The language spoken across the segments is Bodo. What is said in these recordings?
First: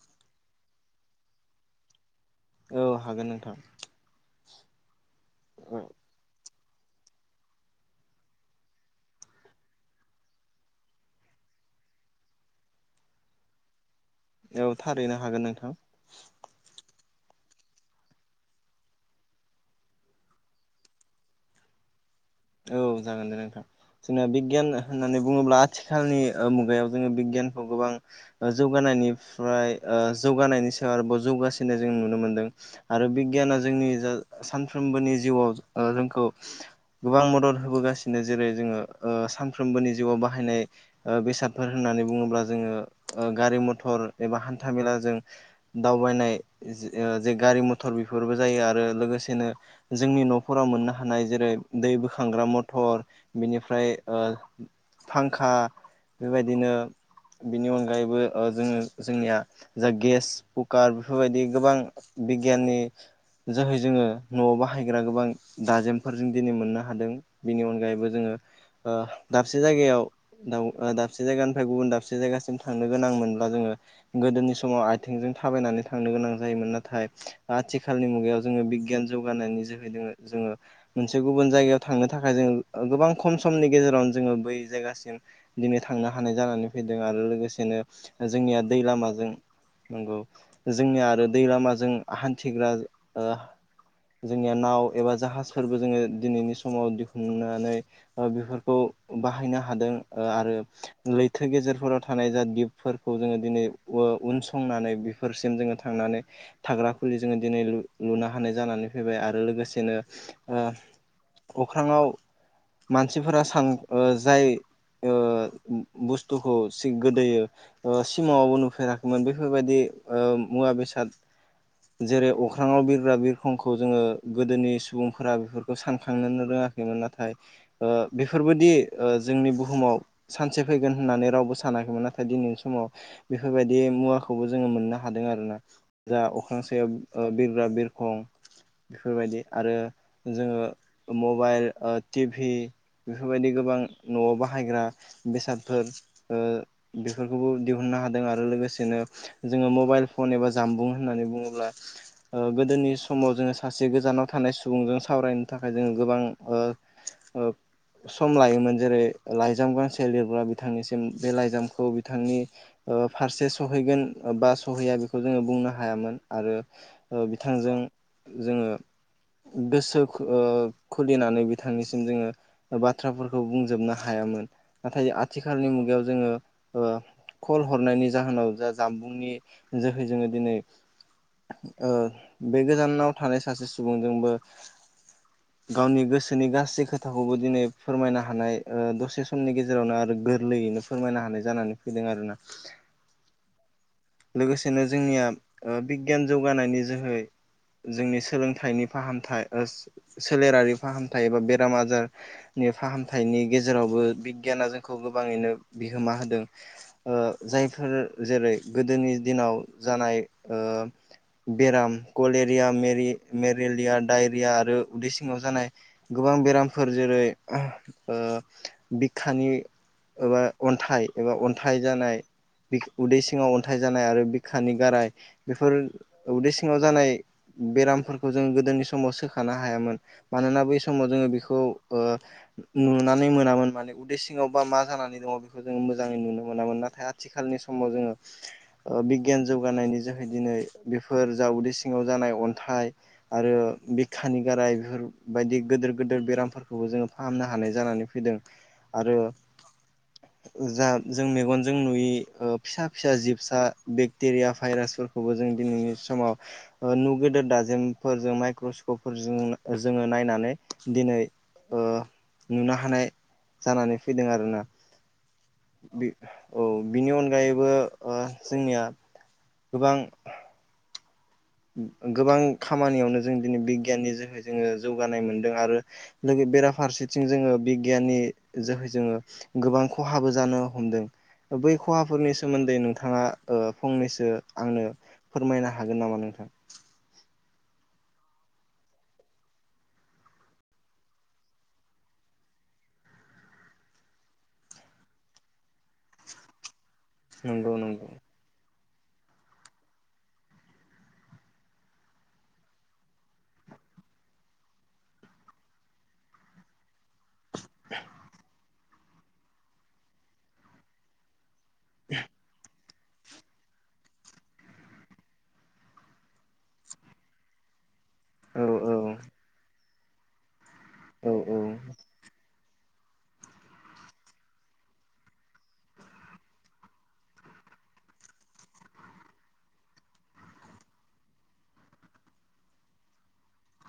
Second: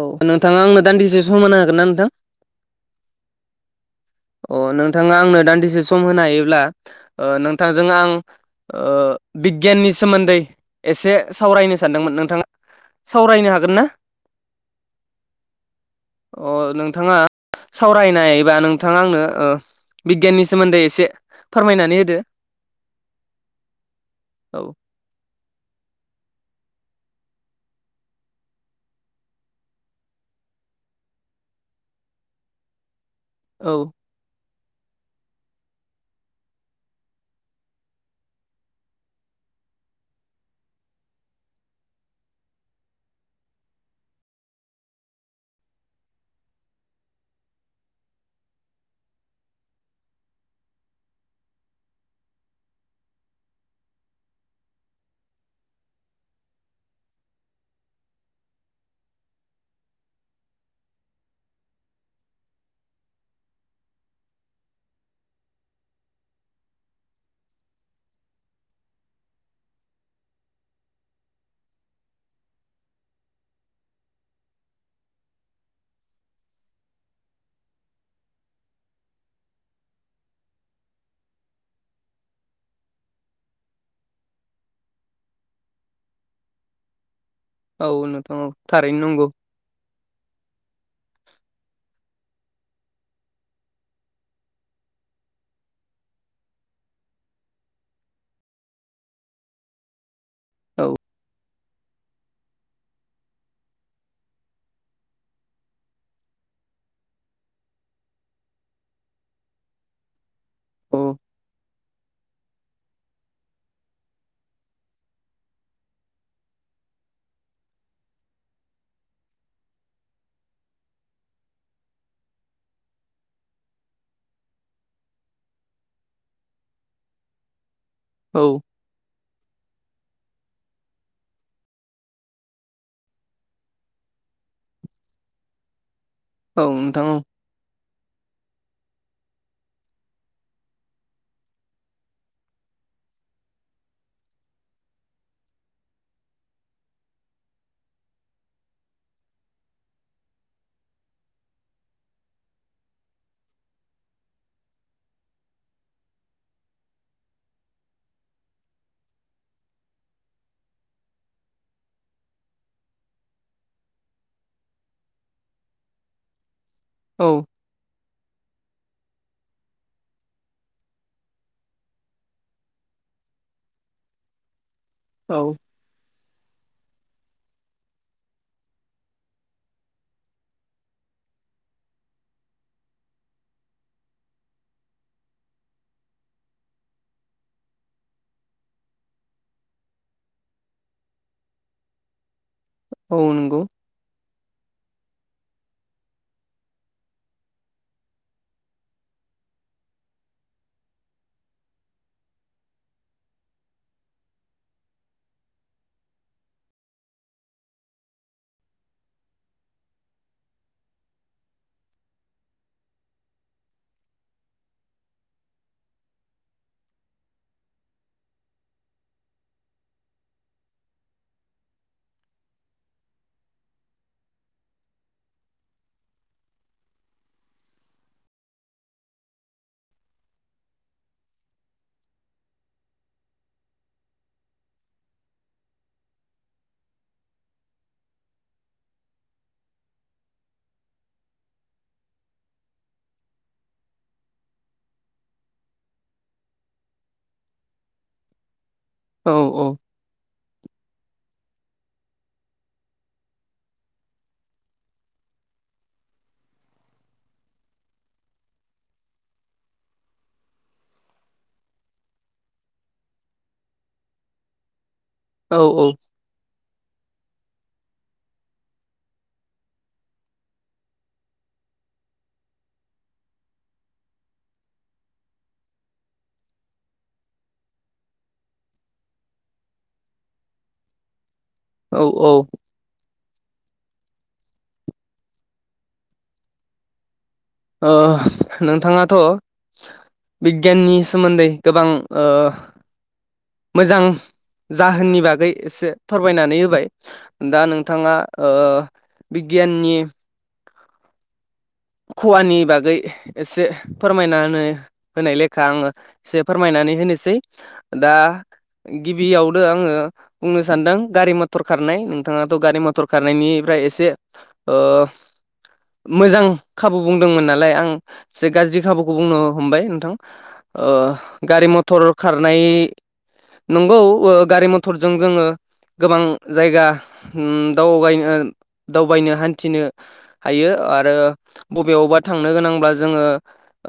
औ नोंथाङा आंनो दान्दिसे सम होनो होगोन ना नोंथां। औ हागोन नोंथां अ नोंथाङा आंनो औ दान्दिसे सम होनो हायोब्ला ओ नोंथांजों आं ओ बिगियाननि सोमोन्दै एसे सावरायनो सानदोंमोन नोंथाङा सावरायनो हागोन ना? औ थारैनो हागोन नोंथां। सावरायनायबा नों नोंथाङा आंनो ओ बिगियाननि सोमोन्दै एसे फोरमायनानै होदो। औ जागोन दे नोंथां जोंना औ बिगियान होननानै बुङोब्ला आथिखालनि ओ मु बेयाव जोङो बिगियानखौ गोबां ओ जौगानायनिफ्राय ओ जौगानायनि सायाव आरोबाव जौगासिन जों नुनो मोनदों आरो बिगियाना औ जोंनि जा सानफ्रोमबोनि जिउआव ओ जोंखौ गोबां मदद होबोगासिनो जेरै जोङो ओ सानफ्रोमबोनि जिउवा बाहायनाय बेसादफोर होननानै बुङोब्ला जोङो ओ गारि मथर एबा हान्था मेलाजों दावबायनाय ओ जे गारि मथर बेफोरबो जायो आरो लोगोसेनो जोंनि न'फोराव मोननो हानाय जेरै दै बोखांग्रा मथर बिनिफ्राय ओ फांखा बेबायदिनो बेनि अनगायैबो ओ जोङो जोंनिया जा गेस कुकार बेफोरबायदि गोबां बिगियाननि जोहै जोङो न'आव बाहायग्रा गोबां दाजेमफोरजों दिनै मोननो हादों बिनि अनगायैबो जोङो ओ दाबसे जायगायाव दाबसे जायगानिफ्राय गुबुन दाबसे जायगासिम थांनो गोनां मोनब्ला जोङो गोदोनि समाव आथिंजों थाबायनानै थांनो गोनां जायोमोन नाथाय आथिखालनि मुगायाव जोङो बिगियान जौगानायनि जोहैदों जोङो मोनसे गुबुन जायगायाव थांनो थाखाय जोङो गोबां खम समनि गेजेरावनो जोङो बै जायगासिम दिनै थां थांनो हानाय जानानै फैदों आरो लोगोसे सेनो औ नोंथां औ जोंनिया दै थारैनो नंगौ लामाजों नगौ जोंनिया आरो दै लामाजों हान्थिग्रा ओ जोंनिया नाव एबा जाहाज फोरबो जोङो दिनैनि समाव दिहुननानै ओ बेफोरखौ बाहायनो हादों ओ आरो औ लैथो गेजेर फोराव थानाय जा दिपफोरखौ जोङो दिनै उ उनसंनानै बेफोरसिम जोङो थांनानै था ग्रा खुलि जोङो दिनै लु-लुनो हानाय जानानै फैबाय आरो लोगोसेनो औ ओ अख्राङाव मानसिफोरा सां ओ जाय ओ बुस्थुखौ सि गोदोयो ओ सिमाङावबो नुफेराखैमोन बेफोरबायदि ओ मुवा बेसाद जेरै अख्राङाव बिरग्रा बिरखंखौ जोङो गोदोनि सुबुं फोरा बेफोरखौ सानखांनोनो रोङाखैमोन नाथाय ओ औ बेफोरबोदि ओ जोंनि बुहुमाव सानसे फैगोन होननानै रावबो सानाखैमोन नाथाय दिनैनि समाव बेफोरबायदि मुवाखौबो जोङो मोननो हादों आरोना जा अख्रां औ सायाव नोंथां औ ओ बिरग्रा बिरखं बेफोरबायदि आरो जोङो मबाइल ओ टिभि बेफोरबायदि गोबां न'आव बाहायग्रा बेसादफोर ओ बेफोरखौबो दिहुन नो हादों आरो लोगोसेनो जोङो मबाइल फन एबा जानबुं होननानै बुङोब्ला ओ गोदोनि समाव जोङो सासे गोजानाव थानाय सुबुंजों सावरायनो थाखाय जोङो गोबां ओ ओ सम लायोमोन जेरै लाइजाम गांसे लिरग्रा बिथांनिसिम बे लाइजामखौ बिथांनि ओ फारसे सहैगोन बा सहैया बेखौ जोङो बुंनो हायामोन आरो ओ औ बिथांजों जोङो गोस ओ खुलिनानै बिथांनिसिम जोङो बाथ्राफोरखौ बुंजोबनो हायामोन नाथाय औ आथिखालनि मुगायाव जोङो ओ खल हरनायनि जाहोनाव जा जामबुंनि जोहै जोङो दिनै ओ बे गोजानाव थानाय सासे सुबुंजोंबो गावनि गोसोनि गासै खोथाखौबो दिनै फोरमायनो हानाय ओ दसे समनि गेजेरावनो आरो गोरलै यैनो फोरमायनो हानाय जानानै फैदों आरो ना औ नंगौ लोगोसेनो जोंनिया ओ बिगियान जौगानायनि जोहै जोंनि सोलोंथाइनि फाहामथाय ओ सोलेरारि फाहामथाय एबा बेराम आजारनि फाहामथायनि गेजेरावबो बिगियान ना जोंखौ गोबाङैनो बिहोमा होदों ओ जायफोर जेरै गोदोनि दिनाव जानाय ओ बेराम कलेरिया मेरि-मेरिलिया डायरिया आरो उदै सिङाव जानाय गोबां बेरामफोर जेरै ओ [unintelligible] एबा अन्थाइ एबा अन्थाइ जानाय बि उदै सिङाव अनथाइ जानाय आरो बिखानि गाराय बेफोर उदै सिङाव जानाय बेरामफोरखौ जोङो गोदोनि सम समाव सोखानो हायामोन मानोना बै समाव जोङो बेखौ ओ नुनानै मोनामोन माने। उदै सिङाव बा मा जानानै दङ बेखौ जों मोजाङै नुनो मोनामोन नाथाय आथिखालनि समाव जोङो ओ बिगियान जौगानायनि जोहै दिनै बेफोर जा उदै सिङाव जानाय अनथाइ आरो बिखानि गाराय बेफोरबायायदि गिदिर गिदिर बेरामफोरखौबो जोङो फाहामनो हानाय जानानै फैदों। आरो औ जा जों मेगनजों नुयि ओ फिसा फिसा जिबसा बेक्टेरिया भाइरासफोरखौबो जों दिनैनि सम आव नुगेदेर दाजेमफोरजों माइक्र' सकपफोरजों जोङो नायनानै दिनै ओ नुनो हानाय जानानै फैदों आरोना। औ बि औ बिनि अनगायैबो ओ जोंनिया गोबां गोबां खामानियावनो जों दिनै बिगियाननि जाहै जोङो जौगानाय मोनदों आरो लोगो बेराफारसेथिं जोङो बिगियाननि जोहै जोङो गोबां खहाबो जानो हमदों। बै औ औ खहाफोरनि सोमोनदै नोंथाङा ओ फंनैसो आंनो फोरमायनो हागोन नामा नोंथां? [inaudible] ओ नोंथाङाथ' बिगियाननि सोमोनदै गोबां ओ मोजां जाहोननि बागै एसे फोरमायनानै होबाय दा नंगौ नंगौ नोंथाङा ओ बिगियाननि खुवानि बागै एसे फोरमायना होनो होनाय लेखा आङो एसे फोरमायनानै होनोसै है दा गिबियावनो आङो बुंनो सानदों गारि म थर खारनाय नोंथाङाथ' गारि मथर खारनायनिफ्राय एसे ओ मोजां खाबु बुंदोंमोन नालाय आं एसे औ गाज्रि औ खाबुखौ बुंनो हमबाय नोंथां ओ औ गारि औ मथर खार नाय नंगौ ओ गारि मथरजों जोङो गोबां जायगा उ दावबायनो दावबायनो हानथिनो हायो आरो बबेयावबा थांनो गोनांब्ला जोङो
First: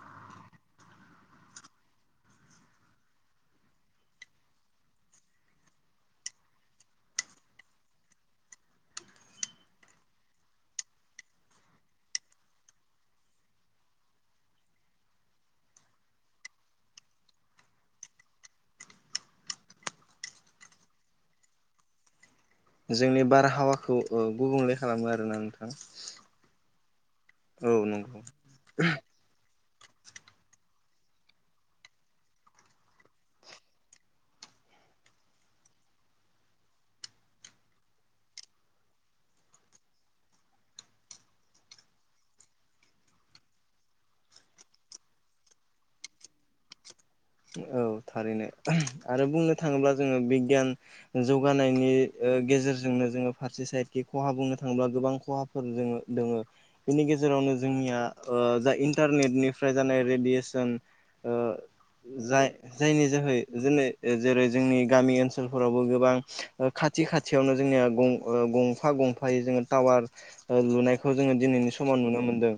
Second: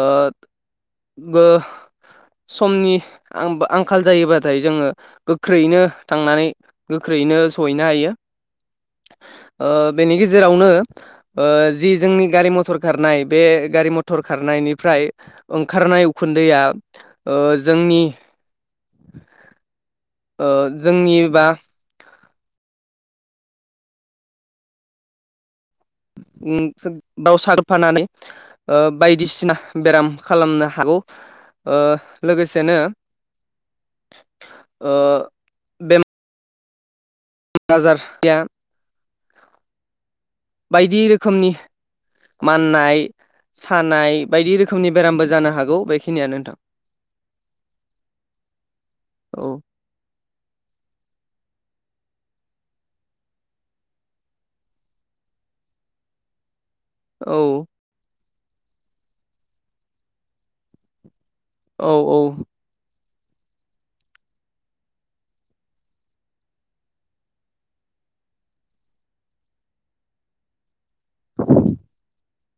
ओ समनि आ-आंखाल जायोबाथाय जोङो गोख्रैयैनो थांनानै गोख्रै नो सहैनो हायो। ओ बेनि गेजेरावनो ओ जि जोंनि गारि मथर खारनाय बे गारि मथर खारनायनिफ्राय ओंखारनाय उखुनदैया ओ जोंनि [inaudible] ओ जोंनि बा जोंनि बारहावाखौ ओ गुबुंले खालामो आरोना नोंथां। उम बाव औ सारफानानै नंगौ ओ बायदिसिना बेराम खालामनो हागौ। ओ लोगोसेनो ओ बेमा आजार गैया बायदि रोखोमनि माननाय सानाय बायदि रोखोमनि बेरामबो जानो हागौ बेखिनियानो नोंथां। औ थारैनो ओ आरो औ बुंनो थाङोब्ला जोङो बिगियान जौगानायनि गेजेरजोंनो जोङो फारसे साइडखि खहा बुंनो थाङोब्ला गोबां खहा फोर जोङो दोङो। बिनि औ गेजेरावनो जोंनिया ओ जा इन्टारनेटनिफ्राय जानाय रेडियेसन ओ औ औ जाय जायनि जोहै जोंनि गामि ओनसोलफोरावबो गोबां ओ खाथि खाथियावनो जोंनिया ओ गंफा गंफायै जोङो टावार ओ लुनाय खौ जोङो दिनैनि समाव नुनो मोनदों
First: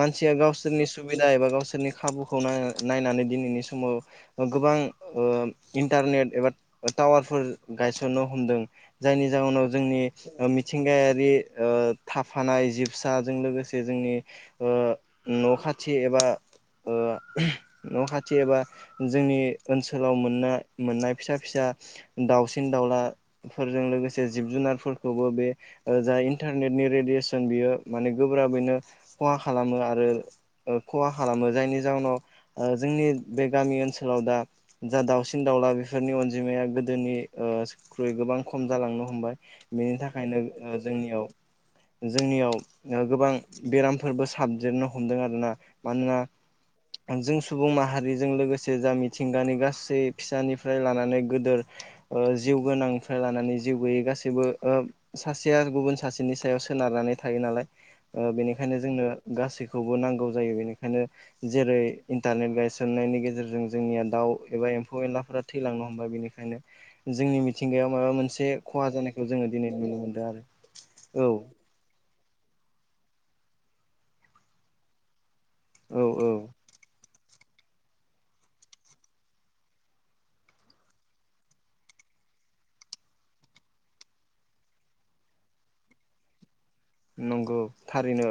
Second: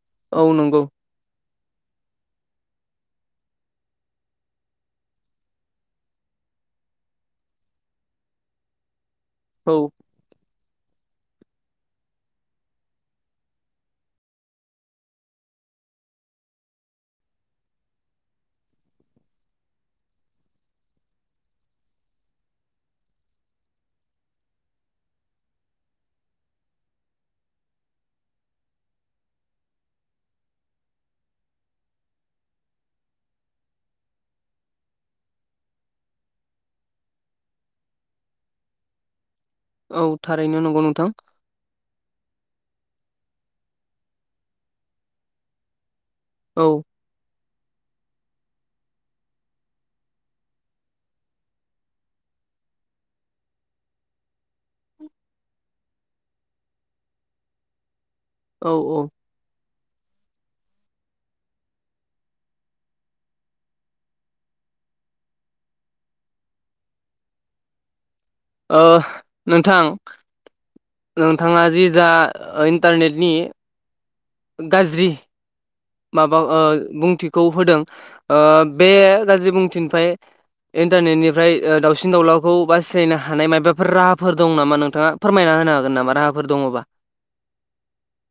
मानसिया औ नंगौ गावसोरनि सुबिदा एबा गावसोर नि खाबुखौ नाय-नायनानै दिनैनि समाव गोबां ओ इन्टारनेट एबा टावारफोर गायसननो हमदों। जायनि जाहोनाव औ जोंनि ओ मि थिंगायारि ओ थाफानाय जिबसाजों लोगोसे जोंनि ओ न' खाथि एबा ओ न' खाथि एबा जोंनि ओनसोलाव मोननाय मोननाय फिसा- फिसा दाउसिन दाउलाफोर लोगोसे जिब - जुनारफोरखौबो बे जा इन्टारनेनि रेदियेसन बियो माने गोब्राबैनो खहा खालामो आरो खहा खालामो जायनि जाउनाव जोंनि बे गामि ओनसोलाव दा जा दाउसिन -दाउला बेफोरनि अनजिमाया गोदोनिख्रुइ गोबां खम जालांनो हमबाय। बेनि औ थाखायनो थारैनो नंगौ नोंथां जोंनियाव - जोंनियाव गोबां बेरामफोरबो साबदेरनो हमदों आरोना मानोना औ जों सुबुं माहारि लोगोसे जा मिथिंगानि गासै फिसानिफ्राय लानानै गोदिर जिउ गोनां फ्राय लानानै जिउ गोैयै गासैबो सासेया गुबुन सासेनि सायाव सोनारनानै थायो नालाय। औ बेनिखायनो औ जोंनो गासैखौबो नांगौ जायो बेनिखायनो जेरै इन्टारनेट गायसंनाय गायसंनायनि गेजेरजों जोंनिया दाउ एबा एम्फौ- एनलाफोरा थैलांनो हमबाय बेनिखायनो जोंनि मिथिंगा माबा मोनसे ओ खहा जानायखौ जोङो दिनै नोंथां नुनो मोनदों आरो औ। नोंथाङा जि जा इन्टारनेटनि गाज्रि औ औ माबा बुंथि खौ होदों बे गाज्रि बुंथिनिफ्राय इन्टारनेटनिफ्राय दावसिन- दाउलाखौ बासायनो हानाय माबाफोर राहाफोर दं नामा नोंथाङा फोरमायनानै होनो हागोन नामा राहाफोर दङबा। नंगौ थारैनो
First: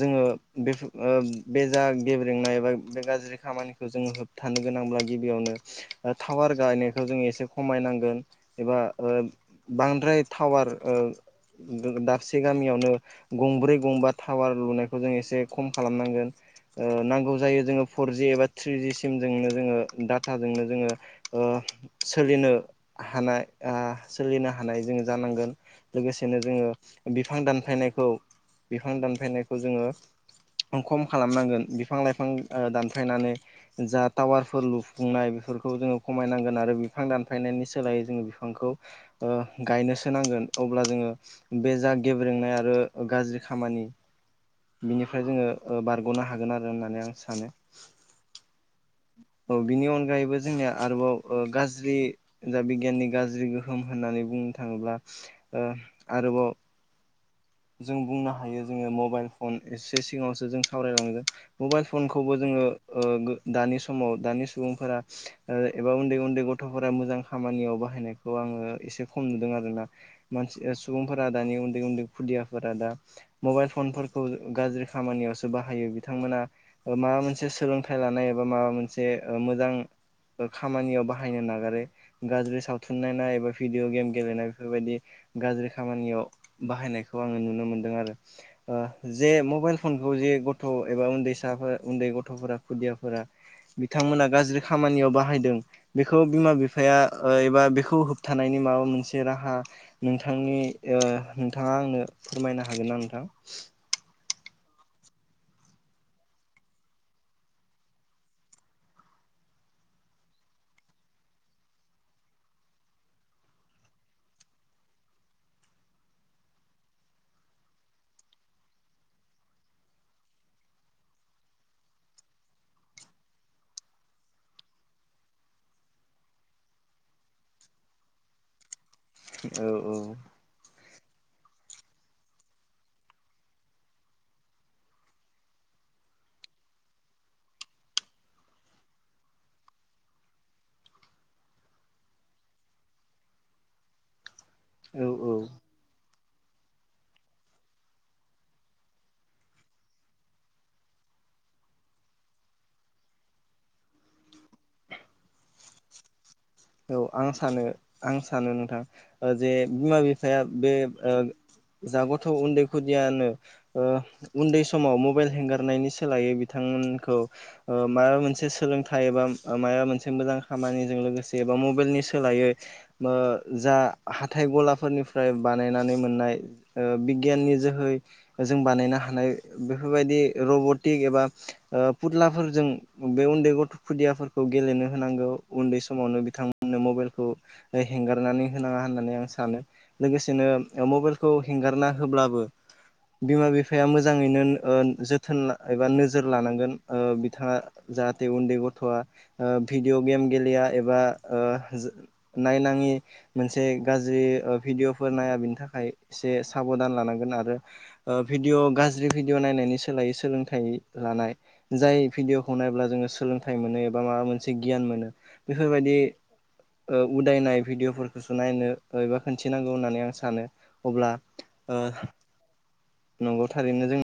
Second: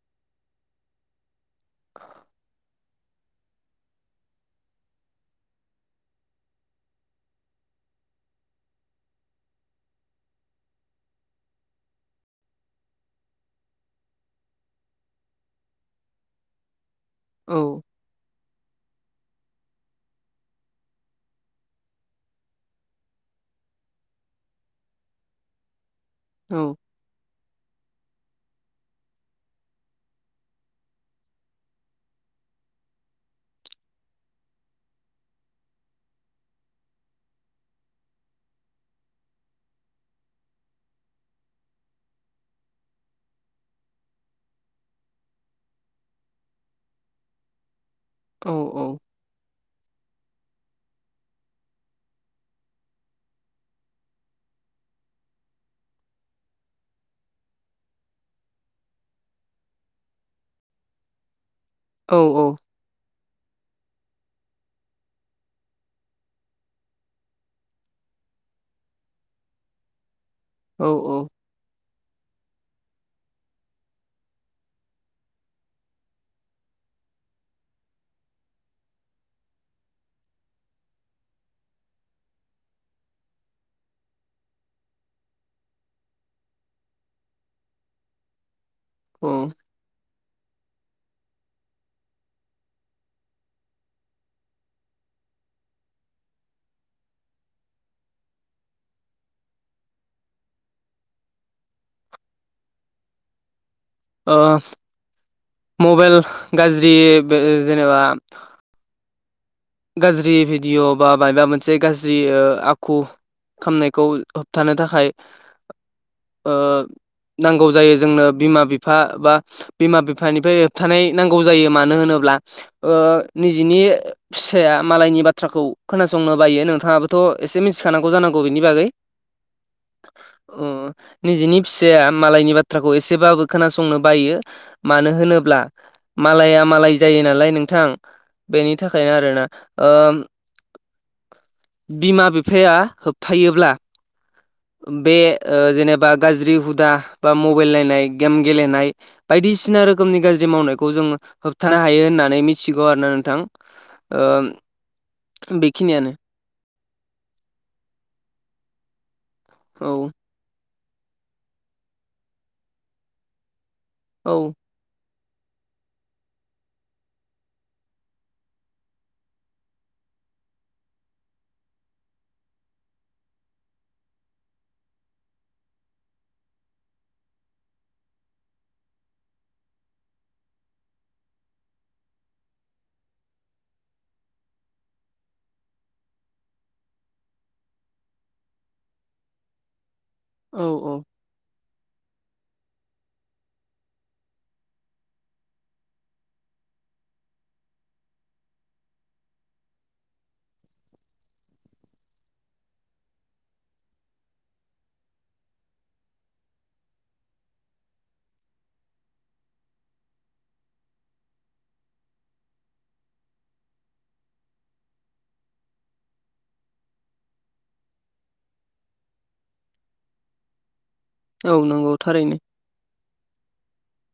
जोङो बे बे जा गेब्रेंनाय एबा बे गाज्रि खामानिखौ जों होबथानो गोनांब्ला गिबियावनो टावार गायनायखौ जों एसे खमाय नांगोन एबा बांद्राय टावार ओं दाबसे गामियावनो गंब्रै गंबा टावार लुनायखौ जों एसे खम खालाम नांगोन। नांगौ जायो औ जोङो फरजि एबा थ्रिजि सिमजोंनो जोङो डाटाजोंनो जोङो सोलिनो हानाय। सोलिनो हानाय जोङो जानांगोन लोगोसेनो जोङो। औ बिफां दानफायनायखौ बिफां दानफायनायखौ जोङो। खम खालाम नांगोन बिफां - लाइफां दानफ्रायनानै जा टावारफोर लुफुंनाय। बेफोरखौ जोङो खमाय नांगोन आरो बिफां दानफायनायनि सोलायै जोङो बिफांखौ गायनोसो नांगोन। अब्ला जोङो बे जा गेब्रेंनाय आरो गाज्रि खामानि बिनिफ्राय जोङो बारग'नो हागोन आरो होननानै आं सानो। औ औ बिनि अनगायैबो जोंनिया आरोबाव गाज्रि दा बिगियाननि गाज्रि गोहोम होननानै बुंनो थाङोब्ला। आरोबाव। जों बुंनो हायो जोङो मबाइल फन एसे सिगाङावसो जों सावरायलांदो। मबाइल औ फनखौबो जोङो दानि समाव दानि सुबुंफोरा एबा उन्दै- उन्दै गथ'फोरा मोजां खामानियाव बाहायनायखौ आङो एसे खम नुदों आरो ना मानसि औ सुबुंफोरा दानि उन्दै - उन्दै खुदियाफोरा दा मबाइल फनफोरखौ गाज्रि खामानियावसो बाहायो बिथांमोनहा मा माबा मोनसे सोलोंथाइ लानाय एबा माबा मोनसे मोजां खामानियाव बाहायनो नागारै गाज्रि सावथुन नायनाय एबा भिडिअ गेम गेलेनाय बेफोर बायदि गाज्रि खामानियाव बाहायनायखौ। आङो नुनो मोनदों आरो ओ औ जे मबाइल फनखौ जे गथ' एबा उन्दैसा फोर उन्दै गथ'फोरा खुदियाफोरा बिथांमोना गाज्रि खामानियाव बाहायदों बेखौ बिमा- बिफाया ओ एबा बेखौ होबथानायनि माबा मोनसे राहा नोंथांनि ओ नोंथाङा आंनो फोरमायनो हागोन ना नोंथां ओ मबाइल गाज्रि जेनेबा गाज्रि भिडिअ' बा मायबा मोनसे गाज्रि ओ आखु खामनायखौ होबथानो थाखाय ओ नांगौ जायो जोंनो बिमा - बिफा बा बिमा- बिफानिफ्राय होबथानाय नांगौ जायो मानो होनोब्ला ब्ला ओ निजिनि फिसाया मालायनि बाथ्राखौ खोनासंनो बायो नोंथाङाबोथ' एसे मिथिखानांगौ जानांगौ बेनि बागै औ औ अ निजेनि फिसाया मालायनि बाथ्राखौ एसेबाबो खोनासंनो बायो मानो होनोब्ला मालाया मालाय जायो नालाय नोंथां बेनि था खाय आरो ना ओ बिमा बिफाया होबथायोब्ला औ बे ओ औ जेनेबा गाज्रि हुदा बा मबाइल नायनाय गेम गेलेनाय बायदिसिना रोखोमनि गाज्रि मावनायखौ जोङो होबथानो हायो होननानै मिथिगौ आरो ना नोंथां। ओ बेखिनियानो औ आं सानो आं सानो नोंथां ओ जे बिमा औ बिफाया बे ओ जागथ' उन्दै खुदियानो ओ औ उन्दै समाव मबाइल हेंगारनायनि सोलायै बिथांमोनखौ ओ माबा मोनसे सोलोंथाइ एबा माबा मोनसे मोजां खामानिजों लोगोसे एबा मबाइलनि सोलायै ओ जा हाथाइ गलाफोरनिफ्राय बानायनानै मोननाय ओ बिगियाननि जोहै जों बानायनो हानाय बेफोरबायदि रबटिक एबा ओ फुदलाफोरजों बे उन्दै गथ' खुदियाफोरखौ गेलेनो होनांगौ उन्दै सम समावनो बिथांमोननो मबाइलखौ हेंगारनानै होनाङा होननानै आं सानो लोगोसेनो औ औ मबाइलखौ हेंगारना होब्लाबो बिमा बिफाया मोजाङैनो ओ जोथोन एबा नोजोर लानांगोन ओ बिथाङा जाहाथे उन्दै गथ'आ ओ भिडिअ गेम गेलेया एबा ओ नायनाङि मोनसे गाज्रि भिडिअफोर नाया बेनि थाखाय एसे साबधान लानांगोन आरो भिडिअ' गाज्रि भिडिय' नायनायनि सोलायै सोलोंथाइ लानाय जाय भिडिअखौ नायब्ला जोङो सोलोंथाइ मोनो एबा माबा मोनसे गियान मोनो बेफोरबायदि ओ उदायनाय भिडिअफोरखौसो नायनो एबा खिन्थिनांगौ होननानै आं सानो अब्ला औ ओ नंगौ थारैनो नंगौ थारैनो जों